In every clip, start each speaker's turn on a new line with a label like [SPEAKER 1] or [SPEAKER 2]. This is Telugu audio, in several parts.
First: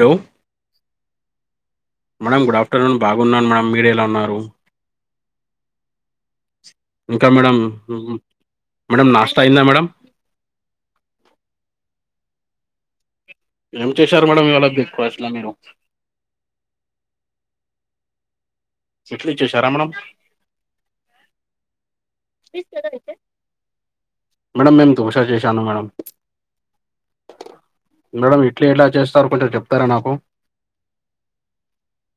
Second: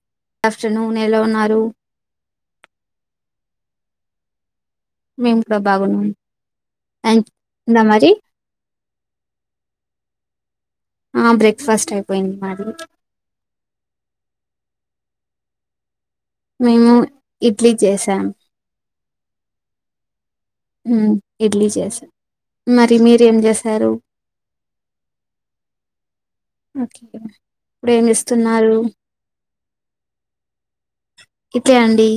[SPEAKER 1] హలో
[SPEAKER 2] ఆఫ్టర్నూన్ ఎలా ఉన్నారు
[SPEAKER 1] మేడం గుడ్ ఆఫటర్నూన్ బాగున్నాను మేడం మీరు ఎలా ఉన్నారు
[SPEAKER 2] మేము కూడా బాగున్నాం అండ్
[SPEAKER 1] ఇంకా మేడం
[SPEAKER 2] ఇంద
[SPEAKER 1] హు
[SPEAKER 2] మరి
[SPEAKER 1] హు మేడం నాస్తా అయిందా మేడం
[SPEAKER 2] ఆ బ్రేక్ ఫాస్ట్ అయిపోయింది మాది
[SPEAKER 1] ఏం చేశారు మేడం ఇవాలా బ్రేక్ ఫాస్ట్లలో మీరు
[SPEAKER 2] మేము ఇడ్లీ చేసాం
[SPEAKER 1] ఇడ్లీ చేసారా మేడం
[SPEAKER 2] హమ్ ఇడ్లీ చేసా మరి మీరేం చేశారు
[SPEAKER 1] మేడం మేము దోశ చేశాను మేడం
[SPEAKER 2] ఓకే ఇప్పుడ ఏమి
[SPEAKER 1] మేడం ఇడ్లీ
[SPEAKER 2] ఇస్తున్నారు
[SPEAKER 1] ఎలా చేస్తారు కొంచెం చెప్తారా నాకు
[SPEAKER 2] ఇట్టే అండి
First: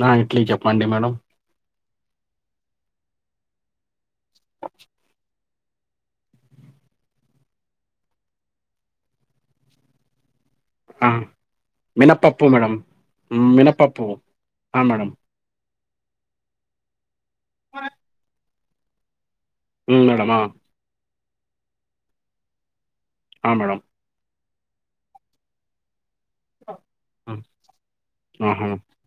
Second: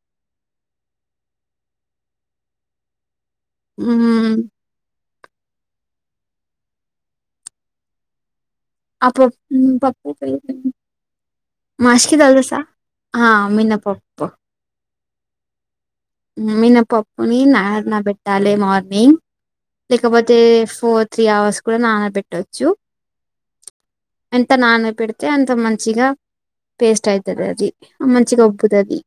[SPEAKER 1] నా ఇడ్లీ చెప్పండి మేడం
[SPEAKER 2] ఉమ్
[SPEAKER 1] [inaudible]
[SPEAKER 2] అప్పు మ్మ్ పక్
[SPEAKER 1] ఆ,
[SPEAKER 2] మాసకిీ
[SPEAKER 1] మినప్పప్పు
[SPEAKER 2] తెలుసా
[SPEAKER 1] మేడం
[SPEAKER 2] ఆ
[SPEAKER 1] మ్, మినప్పప్పు
[SPEAKER 2] మినపప్పు
[SPEAKER 1] ఆ మేడమ్
[SPEAKER 2] మినపప్పుని నాన్న పెట్టాలి మార్నింగ్
[SPEAKER 1] మ్, మేడం
[SPEAKER 2] లేకపోతే
[SPEAKER 1] ఆ,
[SPEAKER 2] ఫోర్ త్రీ అవర్స్ కూడా నానబెట్టొచ్చు
[SPEAKER 1] హ మేడమ్
[SPEAKER 2] ఎంత నాన్న పెడితే అంత మంచిగా పేస్ట్
[SPEAKER 1] మ్,
[SPEAKER 2] అయితది అది మంచిగా
[SPEAKER 1] ఆహా
[SPEAKER 2] ఉబ్బుతాది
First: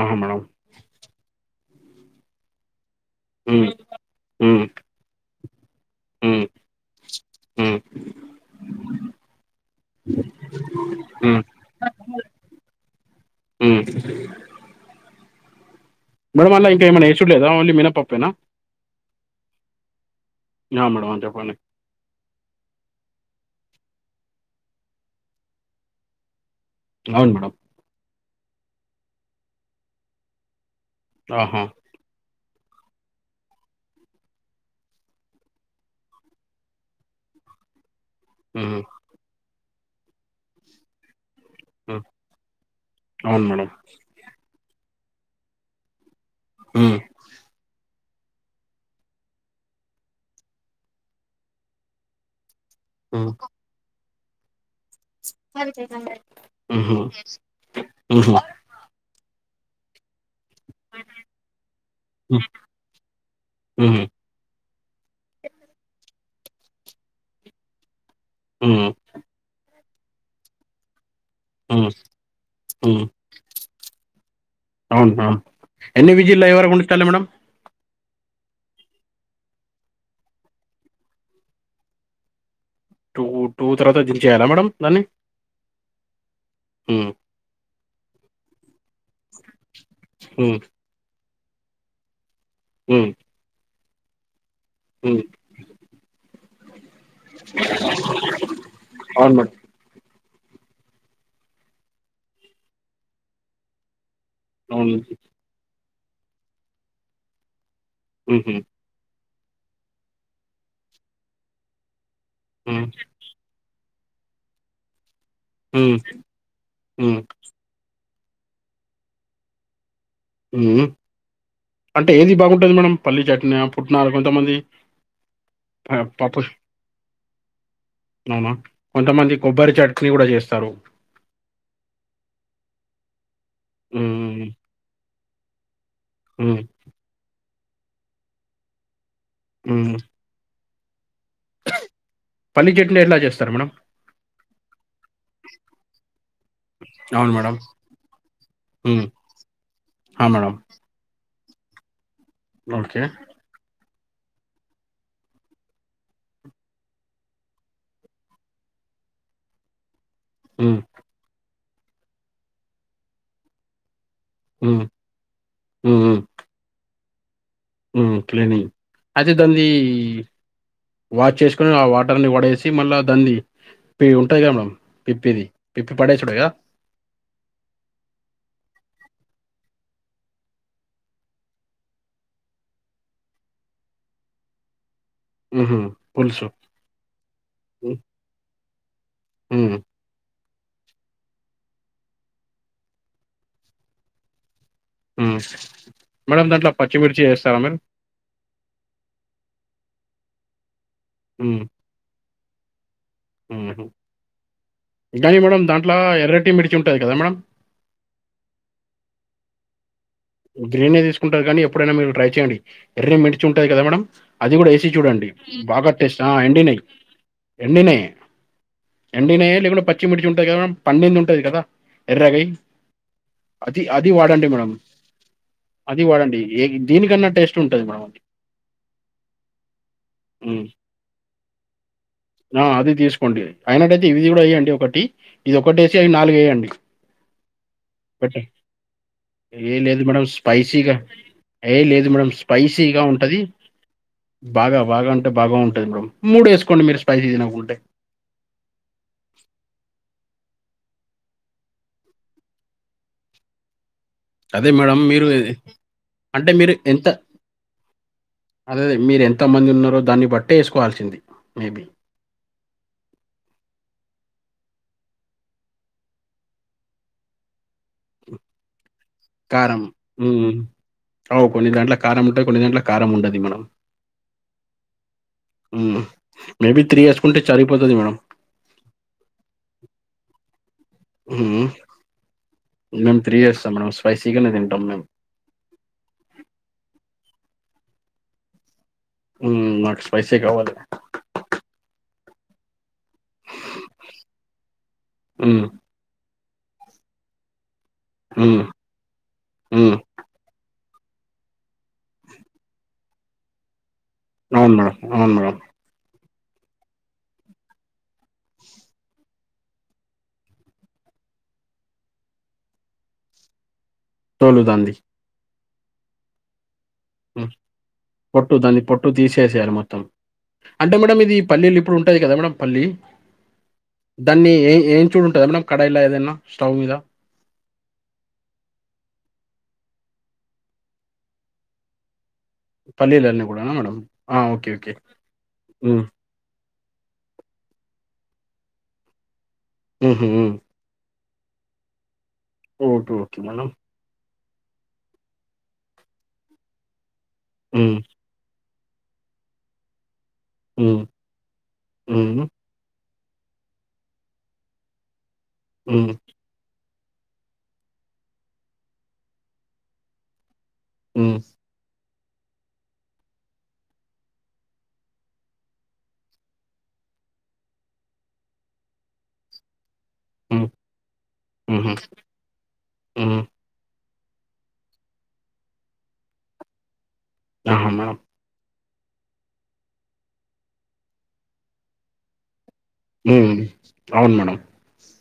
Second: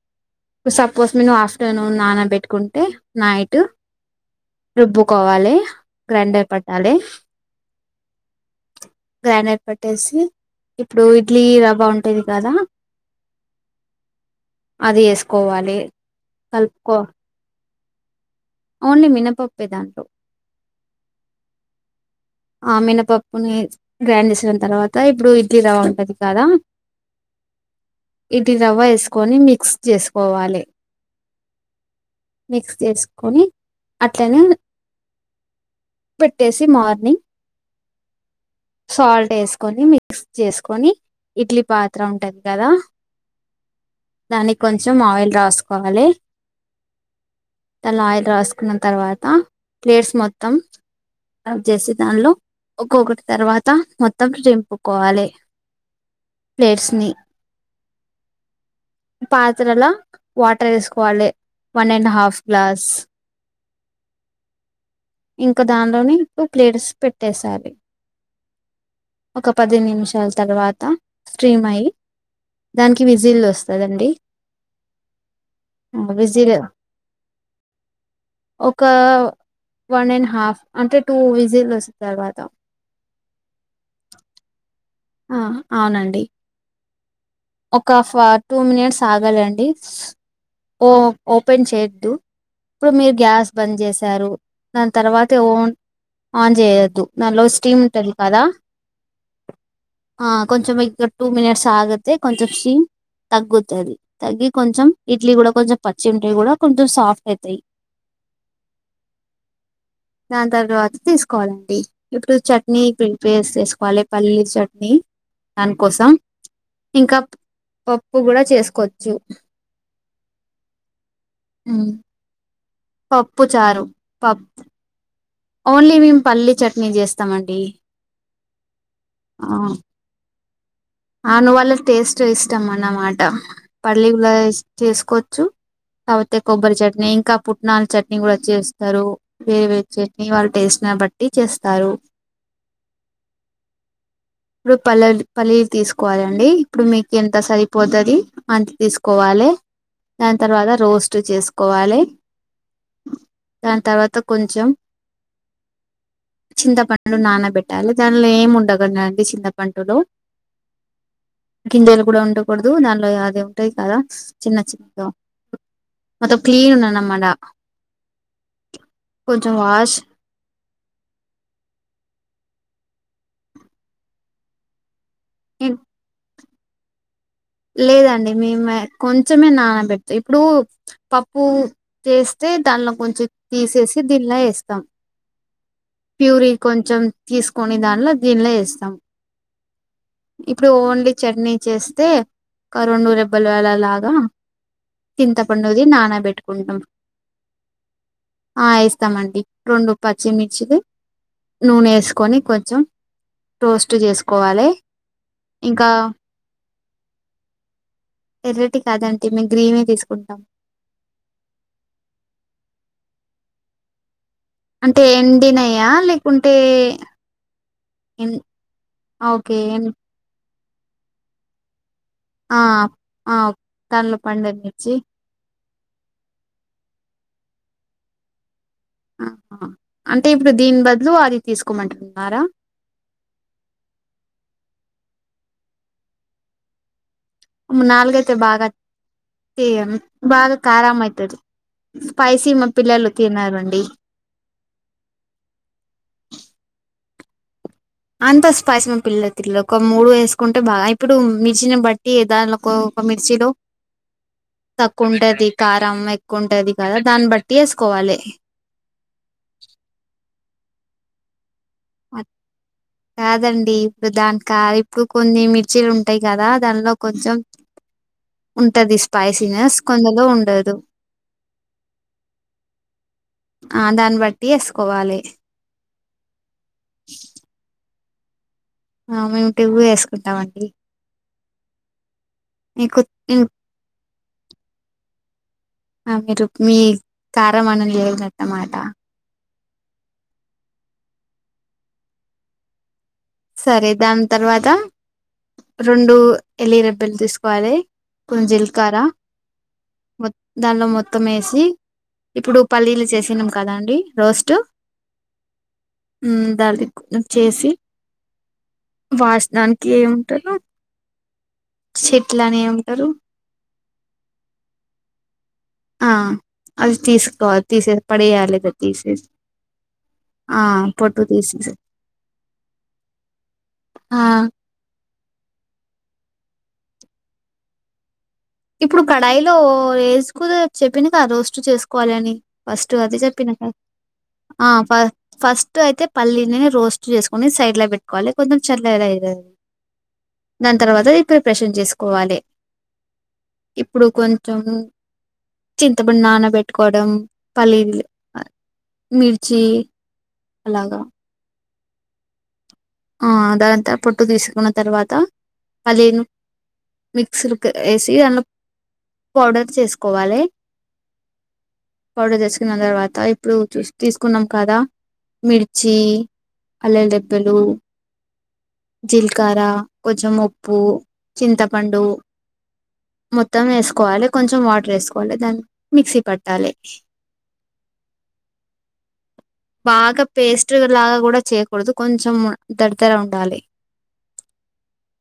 [SPEAKER 1] ఆహా మేడం
[SPEAKER 2] అది సప్ సపోజ్ నెను్ ఆఫ్టర్నూన్ నాన్న పెట్టుకుంటే నైట్
[SPEAKER 1] మ్, మ్,
[SPEAKER 2] రుబ్బుకోవాలి
[SPEAKER 1] మ్,
[SPEAKER 2] గ్రైండర్ పట్టాలి
[SPEAKER 1] మ్,
[SPEAKER 2] గ్రైండర్ పట్టేసి ఇప్పుడు
[SPEAKER 1] మ్,
[SPEAKER 2] ఇడ్లీ రవ్వా ఉంట ఉంటది కదా
[SPEAKER 1] మ్.
[SPEAKER 2] అది వేసుకోవాలి
[SPEAKER 1] మేడం అన్లా ఇంకా
[SPEAKER 2] కలుపుకో
[SPEAKER 1] ఏమనా యేసుడు లేదా ఓన్లీ మినపప్పేనా
[SPEAKER 2] ఓన్లీ మినపప్పే దాంట్లో
[SPEAKER 1] యా మేడం ఆ చెప్పండి
[SPEAKER 2] ఆ మినపప్పుని గ్రైండ్ చేసిన తర్వాత ఇప్పుడు ఇడ్లీ రవ్వ ఉంటది కదా
[SPEAKER 1] అవును మేడమ్
[SPEAKER 2] ఇడ్లీ రవ్వ యేసుకొని మిక్స్ చేసుకోవాలి
[SPEAKER 1] ఆహా
[SPEAKER 2] మిక్స్ చేసుకొని అట్లనే పెట్టేసి మార్నింగ్
[SPEAKER 1] ఉహు
[SPEAKER 2] సాల్ట్ యేసుకొని మిక్స్ చేసుకొని ఇడ్లీ
[SPEAKER 1] మ్.
[SPEAKER 2] పాత్ర ఉంటది కదా
[SPEAKER 1] అవును మేడం
[SPEAKER 2] దానికి కొంచెం ఆయిల్ రాసుకోవాలె
[SPEAKER 1] హ్మ్
[SPEAKER 2] దాంట్ల ఆయిల్ రాసుకున్న తర్వాత ప్లేట్స్ మొత్తం చేసి దానిలో ఒక్కొక్కటి తర్వాత మొత్తం జంపు
[SPEAKER 1] ఉహూ ఉహూ
[SPEAKER 2] పాత్రలా వాటర్ వేసుకోవాలే one and half
[SPEAKER 1] um,
[SPEAKER 2] glass
[SPEAKER 1] um,
[SPEAKER 2] ఇంకా దానిలోని ప్లేట్స్ పెట్టేసెయలే
[SPEAKER 1] ఉమ్,
[SPEAKER 2] ఒక పది నిమిషాల తర్వాత స్ట్రీమ్ అయ్యి దానికి విజిల్ వస్తదండి
[SPEAKER 1] అవునా ఎన్ని విజిలా
[SPEAKER 2] విజిల్
[SPEAKER 1] ఎవరు వొండుస్తరు మేడం
[SPEAKER 2] ఒక్క వన్ అండ్ హాఫ్ అంటే టూ విజిల్ వస్త తర్వాత
[SPEAKER 1] టూ టూ తర్వాత దించేయాలా మేడం దాన్ని
[SPEAKER 2] ఆ అవునండి
[SPEAKER 1] ఉమ్,
[SPEAKER 2] ఒక టూ మినిట్స్ ఆగాలండి
[SPEAKER 1] ఉమ్,
[SPEAKER 2] ఓ ఓపెన్ చేయొద్దు ఇప్పుడు
[SPEAKER 1] ఉమ్,
[SPEAKER 2] మీరు గ్యాస్ బంద్ జేసారు దాని
[SPEAKER 1] ఉమ్.
[SPEAKER 2] తర్వాత ఓన్ ఆన్ చేయొద్దు దనిలో స్టీమ్ ఉంటది కదా
[SPEAKER 1] అవును మేడం
[SPEAKER 2] ఆ కొంచెం ఇక టూ మినిట్స్ ఆగితే కొంచెం స్ట్రీమ్ తగ్గుతది తగ్గి కొంచెం
[SPEAKER 1] అవును ఉమ్,
[SPEAKER 2] ఇడ్లీ కూడా కొంచెం పచ్చి ఉంటే కూడా కొంచెం సాఫ్ట్ అయితాయ్
[SPEAKER 1] ఉహు
[SPEAKER 2] దాని తర్వాత తీసుకోవాలండి ఇప్పుడు చట్నీ
[SPEAKER 1] ఉమ్,
[SPEAKER 2] ప్రిపేర్ సేసుకోవాలి పల్లీల చట్నీ
[SPEAKER 1] ఉమ్,
[SPEAKER 2] దానికోసం
[SPEAKER 1] ఉమ్,
[SPEAKER 2] ఇంకా పప్పు కూడా చేసుకోవచ్చు
[SPEAKER 1] అంటే ఏది బాగుంటది మేడమ్ పల్లీ
[SPEAKER 2] పప్పు
[SPEAKER 1] చట్నా
[SPEAKER 2] చారు
[SPEAKER 1] పుట్నాలు
[SPEAKER 2] పప్
[SPEAKER 1] కొంతమంది
[SPEAKER 2] ఓన్లీ మేము
[SPEAKER 1] పప్పు
[SPEAKER 2] పల్లీ చట్నీ చేస్తామండి
[SPEAKER 1] అవునా కొంతమంది
[SPEAKER 2] ఆ
[SPEAKER 1] కొబ్బరి చెట్ ట్నీ కూడా చేస్తారు
[SPEAKER 2] అవును వాళ్ళ టేస్ట్ ఇష్టం అన్నమాట పల్లీలా
[SPEAKER 1] ఉమ్,
[SPEAKER 2] చేసుకోవచ్చు కాపోతే
[SPEAKER 1] ఉమ్,
[SPEAKER 2] కొబ్బరి చట్నీ ఇంకా పుట్నాల చట్నీ కూడా చేస్తారు వేరు వేరు
[SPEAKER 1] ఉమ్.
[SPEAKER 2] చెట్ ఇగ వాళ్ళ టేస్ట్ నా బట్ టి చేస్తారు
[SPEAKER 1] పల్లి చట్నీ ఎట్లా చేస్తారు మేడం
[SPEAKER 2] ఇప్పుడు పలల్ పల్లీ తీసుకోవాలండి ఇప్పుడు మీకు
[SPEAKER 1] అవును
[SPEAKER 2] ఎంత
[SPEAKER 1] మేడం
[SPEAKER 2] సరిపోతది అంత
[SPEAKER 1] ఉమ్,
[SPEAKER 2] తీసుకోవాలే
[SPEAKER 1] ఆ
[SPEAKER 2] దాని
[SPEAKER 1] మేడం
[SPEAKER 2] తర్వాత రోస్ట్ చేసుకోవాలే
[SPEAKER 1] ఓకే
[SPEAKER 2] దాని తర్వాత కొంచెం చింతపండు నానబెట్టాలి దానిలో ఏం ఉండదు అండి చింతపండులో
[SPEAKER 1] మ్
[SPEAKER 2] గింజెలు కూడా ఉండకూడదు దానిలో అది ఉంటయ్ కదా చిన్న
[SPEAKER 1] ఉమ్,
[SPEAKER 2] చిన్న ప్రతి క్లీను నన్నామ్మడా
[SPEAKER 1] మ్ క్లీనింగ్ అదే దంది
[SPEAKER 2] వాష్
[SPEAKER 1] వాష్ చేసుకోని ఆ వాటర్ని పడేసి మళ్ళా దాన్ని పే ఉంటది కదా మల పిప్పిది పిప్పి పడే సూడుగా
[SPEAKER 2] లేదండి మేమే కొంచమే నానబెడుత ఇప్పుడు పప్పు చేస్తే దానిలో కొంచెం తీసేసి దీనిలా ఎస్తాం
[SPEAKER 1] హుహు. పులుసు.
[SPEAKER 2] ప్యూరి కొంచెం తీసుకొని
[SPEAKER 1] హ్మ్.
[SPEAKER 2] దానిల దీనిలో ఏస్తం
[SPEAKER 1] హ్మ్.
[SPEAKER 2] ఇప్పుడు ఓన్లీ చట్నీ చేస్తే రెండు రెబ్బలు లాగా
[SPEAKER 1] హ్మ్.
[SPEAKER 2] చింతపండుది
[SPEAKER 1] మేడం దాంట్లో
[SPEAKER 2] నానబెట్టుకుంటాం
[SPEAKER 1] పచ్చిమిర్చి ఏస్తారా మీరు?
[SPEAKER 2] ఆ ఏస్తామండి రెండు పచ్చిమిర్చిలు నూనె వేసుకొని కొంచెం
[SPEAKER 1] హు హు
[SPEAKER 2] రోస్ట్ చేసుకోవాలి
[SPEAKER 1] కానీ మేడం
[SPEAKER 2] ఇంకా
[SPEAKER 1] దాంట్లా ఎర్రటి మిర్చి ఉంటుంది కదా మేడం
[SPEAKER 2] ఎర్రటి కాదు ఆంటీ మేము గ్రీనే తీసుకుంటాం
[SPEAKER 1] గ్రీనే తీసుకుంటారు కానీ ఎప్పుడైనా మీరు ట్రై చేయండి ఎర్రని మిర్చి ఉంటది కదా మేడం అది కూడా ఏసీ
[SPEAKER 2] అంటే
[SPEAKER 1] చూడండి
[SPEAKER 2] ఎండినయా
[SPEAKER 1] బాగా టేస్ట
[SPEAKER 2] లేకుంటే
[SPEAKER 1] ఎండినయ్ ఎండినయ్ ఎండినేయ
[SPEAKER 2] ఓకే
[SPEAKER 1] లేకుండా పచ్చిమిర్చి ఉంటుంది కద మేడమ్ పండింది ఉంటుంది కదా ఎర్రవి
[SPEAKER 2] ఆ ఆ
[SPEAKER 1] అది అది
[SPEAKER 2] దానిలో
[SPEAKER 1] వాడండి
[SPEAKER 2] పండే
[SPEAKER 1] మేడమ్
[SPEAKER 2] మిర్చి
[SPEAKER 1] అది వాడండి ఏ దీనికన్నా టేస్ట్ ఉంటంది మామ అది
[SPEAKER 2] ఆ ఆ అంటే ఇప్పుడు
[SPEAKER 1] హ్మ్.
[SPEAKER 2] దీని బదులు అది తీసుకోమంటున్నారా
[SPEAKER 1] ఆ అది తీసుకోండి అయినట్టయితే ఇది కూడా వేయండి ఒకటి ఇది ఒకటి వేసి అవి నాలుగు వేయండి
[SPEAKER 2] నాలుగు ఐతే బాగా
[SPEAKER 1] ఏ
[SPEAKER 2] తీయ
[SPEAKER 1] లేదు మేడం
[SPEAKER 2] బాగా
[SPEAKER 1] స్పైసీగా
[SPEAKER 2] కారం అయితుది
[SPEAKER 1] ఏహ్! లేదు మేడం
[SPEAKER 2] స్పైసీ మా
[SPEAKER 1] స్పైసీగా
[SPEAKER 2] పిల్లలు
[SPEAKER 1] ఉంటది.
[SPEAKER 2] తిన్నారండి
[SPEAKER 1] బాగా బాగా అంటే బాగా ఉంటుంది మేమ్ మూడు వేసుకోండి మీరు స్పైసీ తినకుంటే
[SPEAKER 2] అంత స్పైస్ పిల్ల తిల్ల ఒక మూడు వేసుకుంటే బాగా ఇప్పుడు మిరు ఇచిన బట్టి దానికో ఒక మిర్చిలో
[SPEAKER 1] అదే మేడం మీరు
[SPEAKER 2] తక్కువంటది కారం
[SPEAKER 1] అంటే
[SPEAKER 2] ఎక్కువంటది కదా దాన్ని బట్టి వేసుకోవాలి
[SPEAKER 1] అదే మీరు ఎంతమంది ఉన్నారో దాన్ని బట్టే వేసుకోవాల్సింది మేబీ
[SPEAKER 2] అది కాదండి ఇప్పుడు దాని కారం ఇప్పుడు కొన్ని మిర్చీలు ఉంటాయి కదా దానిలో కొంచెం ఉంటది స్పైసీ గా కొందలో ఉండదు
[SPEAKER 1] అవ్ కొన్ని దాంట్ల కారం ఉంటాయి కొన్ని దాంట్ల కారం ఉండది మనం
[SPEAKER 2] ఆ దాన్ని బట్టి వేసుకోవాలి
[SPEAKER 1] మ్మ్ మేబి త్రీ ఏసుకుంటే చరిపోతది మేడమ్
[SPEAKER 2] ఆ మేము కివ్వి వేసుకుంటాం అండి
[SPEAKER 1] మ్మ్
[SPEAKER 2] మీకు
[SPEAKER 1] మేమ్ త్రీ యస్తాం మేడమ్ స్పైసీగానే తింటాం మేము
[SPEAKER 2] ఆ మీరు మీ కారం అని లేదు అన్నమాట
[SPEAKER 1] మ్మ్ నాకు స్పైసీ కావాలి
[SPEAKER 2] సరే దాని తర్వాత
[SPEAKER 1] మ్మ్,
[SPEAKER 2] రెండు ఎలి రబ్బెలు తీసుకోవాలి కొంచ్
[SPEAKER 1] మ్మ్,
[SPEAKER 2] జిలకర
[SPEAKER 1] మ్మ్.
[SPEAKER 2] మొ దానిలో మొత్తం వేసి ఇప్పుడు పల్లీలు చేసినం కదా అండి
[SPEAKER 1] అవును మేడమ్ అవును మేడమ్
[SPEAKER 2] మ్మ్ దల్లి మొత్తం చేసి వాసనానికి ఏముంటారు చెట్ల అనే ఏంటారు
[SPEAKER 1] సొల్గుతాంది
[SPEAKER 2] ఆ అది
[SPEAKER 1] మ్మ్,
[SPEAKER 2] తీసుకోవాలి తీసే
[SPEAKER 1] పొట్టు
[SPEAKER 2] పడేయాలి కదా
[SPEAKER 1] దాన్ని పొట్టు
[SPEAKER 2] తీసేసి
[SPEAKER 1] తీసేసేయాలి మొత్తం
[SPEAKER 2] ఆ
[SPEAKER 1] అంటే మేడం
[SPEAKER 2] పొట్టు
[SPEAKER 1] ఇది
[SPEAKER 2] తీసేసి
[SPEAKER 1] పల్లీలు ఇప్పుడు ఉంటాది కదా మేడం పల్లి
[SPEAKER 2] ఆ
[SPEAKER 1] దాన్ని ఏ ఏం చూడు ఉంటు మేడం కడైయిలా ఏదైనా స్టవ్ మీద
[SPEAKER 2] ఇప్పుడు కడాయిలో వేసుకుద చెప్పినగా రోస్ట్ చేసుకోవాలి అని ఫస్ట్ అది
[SPEAKER 1] పల్లీలన్నీ
[SPEAKER 2] చెప్పిన
[SPEAKER 1] కూడానా మేడం ఓకే
[SPEAKER 2] ఆ ఫ
[SPEAKER 1] ఓకే
[SPEAKER 2] ఫస్ట్ అయితే
[SPEAKER 1] మ్మ్,
[SPEAKER 2] పల్లీని రోస్ట్ చేసుకోని సైడ్ లో పెట్టుకోవాలి కొంచెం చల్ల ఎలా అంది
[SPEAKER 1] ఉహూ
[SPEAKER 2] దాని తర్వాత ఈ ప్రైపెషన్ చేసుకోవాలి
[SPEAKER 1] ఓకే ఓకే మేడం
[SPEAKER 2] ఇప్పుడు కొంచెం చింతపడి నానబెట్టుకోవడం
[SPEAKER 1] మ్మ్,
[SPEAKER 2] పలీదిలే మిర్చి అలాగా
[SPEAKER 1] ఉమ్ ఊమ్
[SPEAKER 2] ఆ దాంతా పొట్టు తీసుకున్న తర్వాత
[SPEAKER 1] మ్మ్,
[SPEAKER 2] పలేను మిక్సకి వేసి దాందులో పౌడర్ చేసుకోవాలి
[SPEAKER 1] హమ్
[SPEAKER 2] పౌడర్ తెసుకున్న తర్వాత ఇప్పుడు చూ తీసుకున్నాం కదా మిర్చి అల్ల దెబ్బలు జీల్కారా కొంచెం
[SPEAKER 1] మ్మ్,
[SPEAKER 2] ఉప్పు
[SPEAKER 1] మ్మ్,
[SPEAKER 2] చింతపండు
[SPEAKER 1] మ్మ్.
[SPEAKER 2] మొత్తం వేసుకోవాలి కొంచెం వాటర్ వేసుకోవాలి దాన్ని మిక్సీ పట్టాలి
[SPEAKER 1] ఆహా మనం
[SPEAKER 2] బాగా పేస్ట్ లాగా కూడా చేయకూడదు కొంచెం ద
[SPEAKER 1] అవును మేడం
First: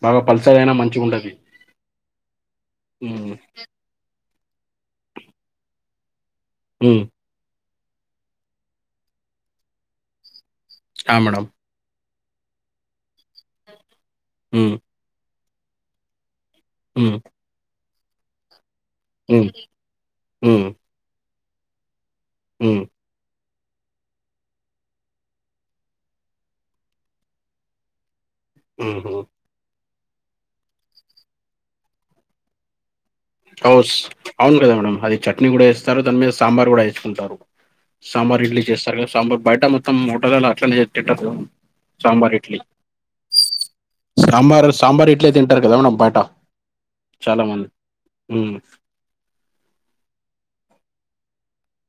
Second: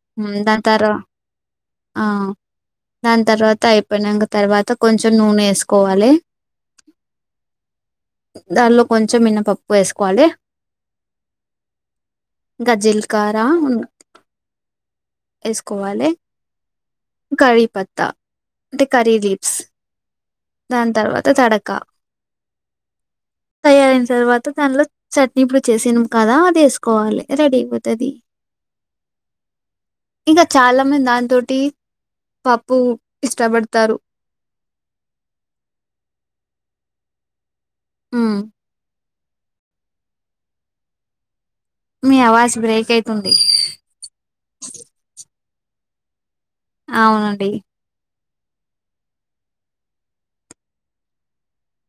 [SPEAKER 1] బాగా
[SPEAKER 2] ఉమ్,
[SPEAKER 1] పల్సర్
[SPEAKER 2] దాని
[SPEAKER 1] అయినా
[SPEAKER 2] తర్వా
[SPEAKER 1] మంచిగా ఉండది
[SPEAKER 2] ఆ దాని తర్వాత అయిపోయినంక తర్వాత కొంచెం నూనె వేసుకోవాలి
[SPEAKER 1] ఉ
[SPEAKER 2] దాన్లో కొంచెం మినపప్పు వేసుకోవాలె
[SPEAKER 1] ఆ మేడమ్
[SPEAKER 2] గ జిల్కార ఉను
[SPEAKER 1] హు
[SPEAKER 2] ఏస్కోవాలె
[SPEAKER 1] హ్మ్.
[SPEAKER 2] కరి పత్తా అంటే
[SPEAKER 1] ఉ ఉ
[SPEAKER 2] దాన్ తర్వాత తడక
[SPEAKER 1] హు
[SPEAKER 2] తయారయినా తర్వాత దానిలో చట్నీ ఇప్పుడు చేసినం కదా అది ఎసుకోవాలె రెడీ అయిపోతది
[SPEAKER 1] ఉహూ
[SPEAKER 2] ఇంకా చాలా మంది దాన్ తోటి పప్పు
[SPEAKER 1] కౌస్
[SPEAKER 2] ఇష్టపడతారు.
[SPEAKER 1] అవును కదా మేడం అది చట్నీ గుడా ఎస్తారు దాని మీద సాంబార్ గుడా వేసుకుంటారు
[SPEAKER 2] హ్మ్.
[SPEAKER 1] సాంబార్ ఇడ్లీ చేస్తారు కదా సాంబార్ బయట మొత్తం హోటలల్ల అట్లానే
[SPEAKER 2] మీ అవాజ్ బ్రేక్ అయితుంది
[SPEAKER 1] సాంబారు సాంబార్ ఇడ్లే తింటారు కదా మేడమ్ బయటా
[SPEAKER 2] అవును అండి
[SPEAKER 1] ఉ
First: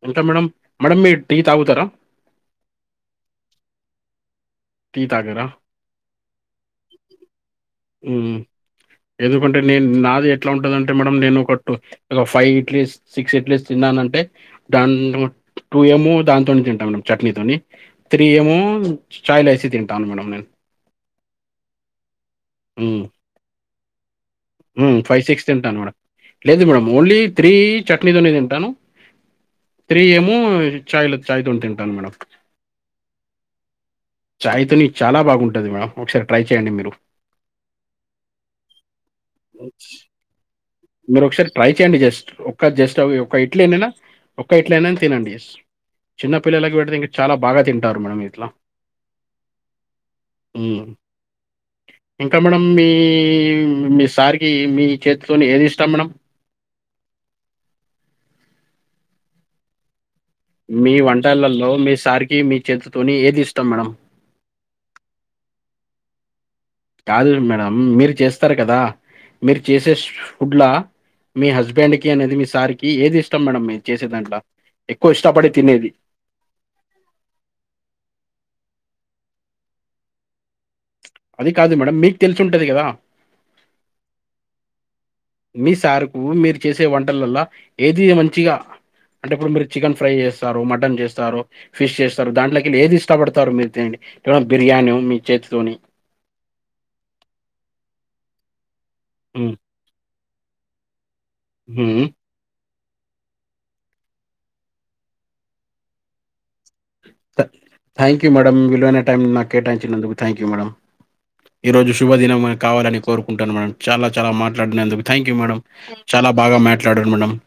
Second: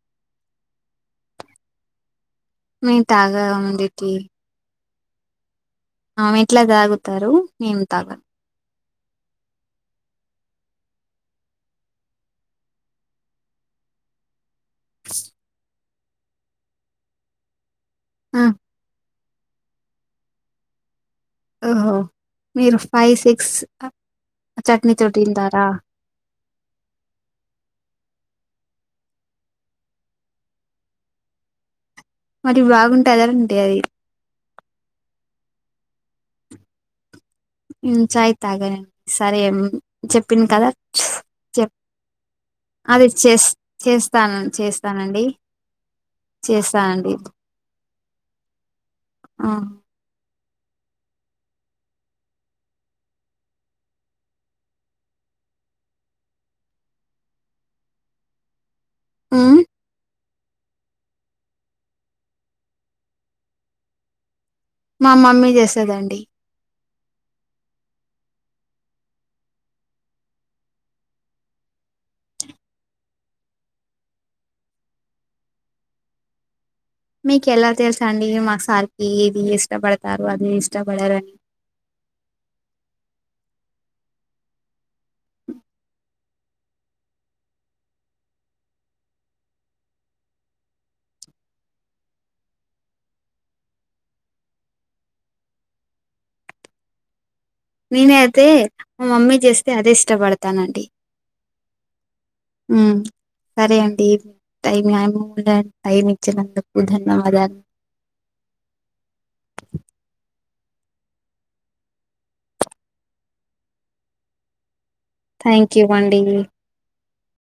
[SPEAKER 1] ఇంకా మేడం మేడమ్ మీరు టీ తగుతరా
[SPEAKER 2] మేమ్ తాగం అండి టి
[SPEAKER 1] టీ తగరా
[SPEAKER 2] ఆమె ఇంట్ల తాగుతరు మేం తాగా
[SPEAKER 1] హ్మ్. ఎందుకంటే నేను నాది ఎట్లా ఉంటదంటే మేడం నేను ఒకట్టు ఒక ఫైవ్ ఇడ్లీస్ సిక్స్ ఇడ్లీస్ తిన్నాను అంటే దాన్ టూ ఏమో దాంతో నె తింటా మేడం చట్నీతోని త్రీ
[SPEAKER 2] ఆ!
[SPEAKER 1] ఏమో ఛాయిలా ఏసీ తింటాను మేడం నేను
[SPEAKER 2] ఓహో మీరు ఫైవ్ సిక్స్ తింటారా
[SPEAKER 1] ఉ ఫైవ్ సిక్స్ తింటాను మేడం లేదు మేడం ఓన్లీ త్రీ చట్నీతోనే తింటాను త్రీ ఏమో చాయ్ల చాయ్ తోని తింటాను మేడం
[SPEAKER 2] మరి బాగుంటదా ఏంటి అది
[SPEAKER 1] చాయ్ తోని చాలా బాగుంటది మేడం ఒకసారి ట్రై చేయండి మీరు
[SPEAKER 2] నేను చాయ్ తాగనండి సరేం చెప్పింది కదా
[SPEAKER 1] మీరు ఒకసారి ట్రై
[SPEAKER 2] చెప్
[SPEAKER 1] చేయండి జస్ట్ ఒక్క జస్ట్ ఆ
[SPEAKER 2] అది
[SPEAKER 1] ఒక్క
[SPEAKER 2] చేస్
[SPEAKER 1] ఇడ్లీనైనా
[SPEAKER 2] చేస్తాను
[SPEAKER 1] ఒక్క ఇడ్లీ అయినా
[SPEAKER 2] చేస్తానండి.
[SPEAKER 1] తినండి జస్ట్ చిన్న పిల్లలకి పెడితే ఇంగ
[SPEAKER 2] చేస్తానండి.
[SPEAKER 1] చాలా బాగా తింటారు మేడం ఇట్లా
[SPEAKER 2] ఆ
[SPEAKER 1] హ్మ్. ఇంకా మేడం మీ మీ సార్ కి మీ చేతితోని ఏది ఇష్టం మేడం
[SPEAKER 2] ఆ
[SPEAKER 1] మీ వంటలలో మీ సార్ కి మీ చేతుతోని ఏది ఇష్టం మేడమ్
[SPEAKER 2] మా మమ్మీ చేస్తది అండి
[SPEAKER 1] కాదు మేడం మీరు చేస్తారు కదా మీరు చేసే ష్ ఫుడ్లా మీ హస్బెండ్ కి అనేది మీ సార్కి ఏది ఇష్టం మేడం మీ చేసేదాంట్ల ఎక్కువ ఇష్టపడి తినేది
[SPEAKER 2] మీకెలా తెలుసా అండి మాకు సార్కి ఏది ఇష్టపడతారు అది ఇష్టపడరు అని
[SPEAKER 1] ఆది కాదు మేడం మీకు తెలిసి ఉంటది గదా మీ సార్కు మీరు చేసే వంటలల్ల ఏది మంచిగా అంటే ఇప్పుడు మీరు చికెన్ ఫ్రై చేస్తారు మటన్ చేస్తారు ఫిష్ చేస్తారు దాంట్లకెళ్ళి ఏది ఇష్టపడతారు మీరు తినండి ఆ బిర్యానో మీ చేతితోని
[SPEAKER 2] నేన్ అయితే మా మమ్మీ
[SPEAKER 1] హ్మ్.
[SPEAKER 2] చేస్తే అదే ఇస్తాపడతాను అండి
[SPEAKER 1] హుమ్
[SPEAKER 2] ఉమ్ సరే అండి ఈ టైము [unintelligible] డి టైం ఇచ్చినందుకు ధన్యవాదాలు
[SPEAKER 1] థాంక్యూ మేడం విలువైన టైం నాక్ కేటాంచినందుకు థాంక్యూ మేడం ఈ రోజు శుభదినమే కావాలని కోరుకుంటాను మేడం చాలా చాలా మాట్లాడినందుకు థాంక్యూ మేడం
[SPEAKER 2] థ్యాంక్ యూ
[SPEAKER 1] చాలా
[SPEAKER 2] అండి
[SPEAKER 1] బాగా మ్యాట్లాడారు మేడం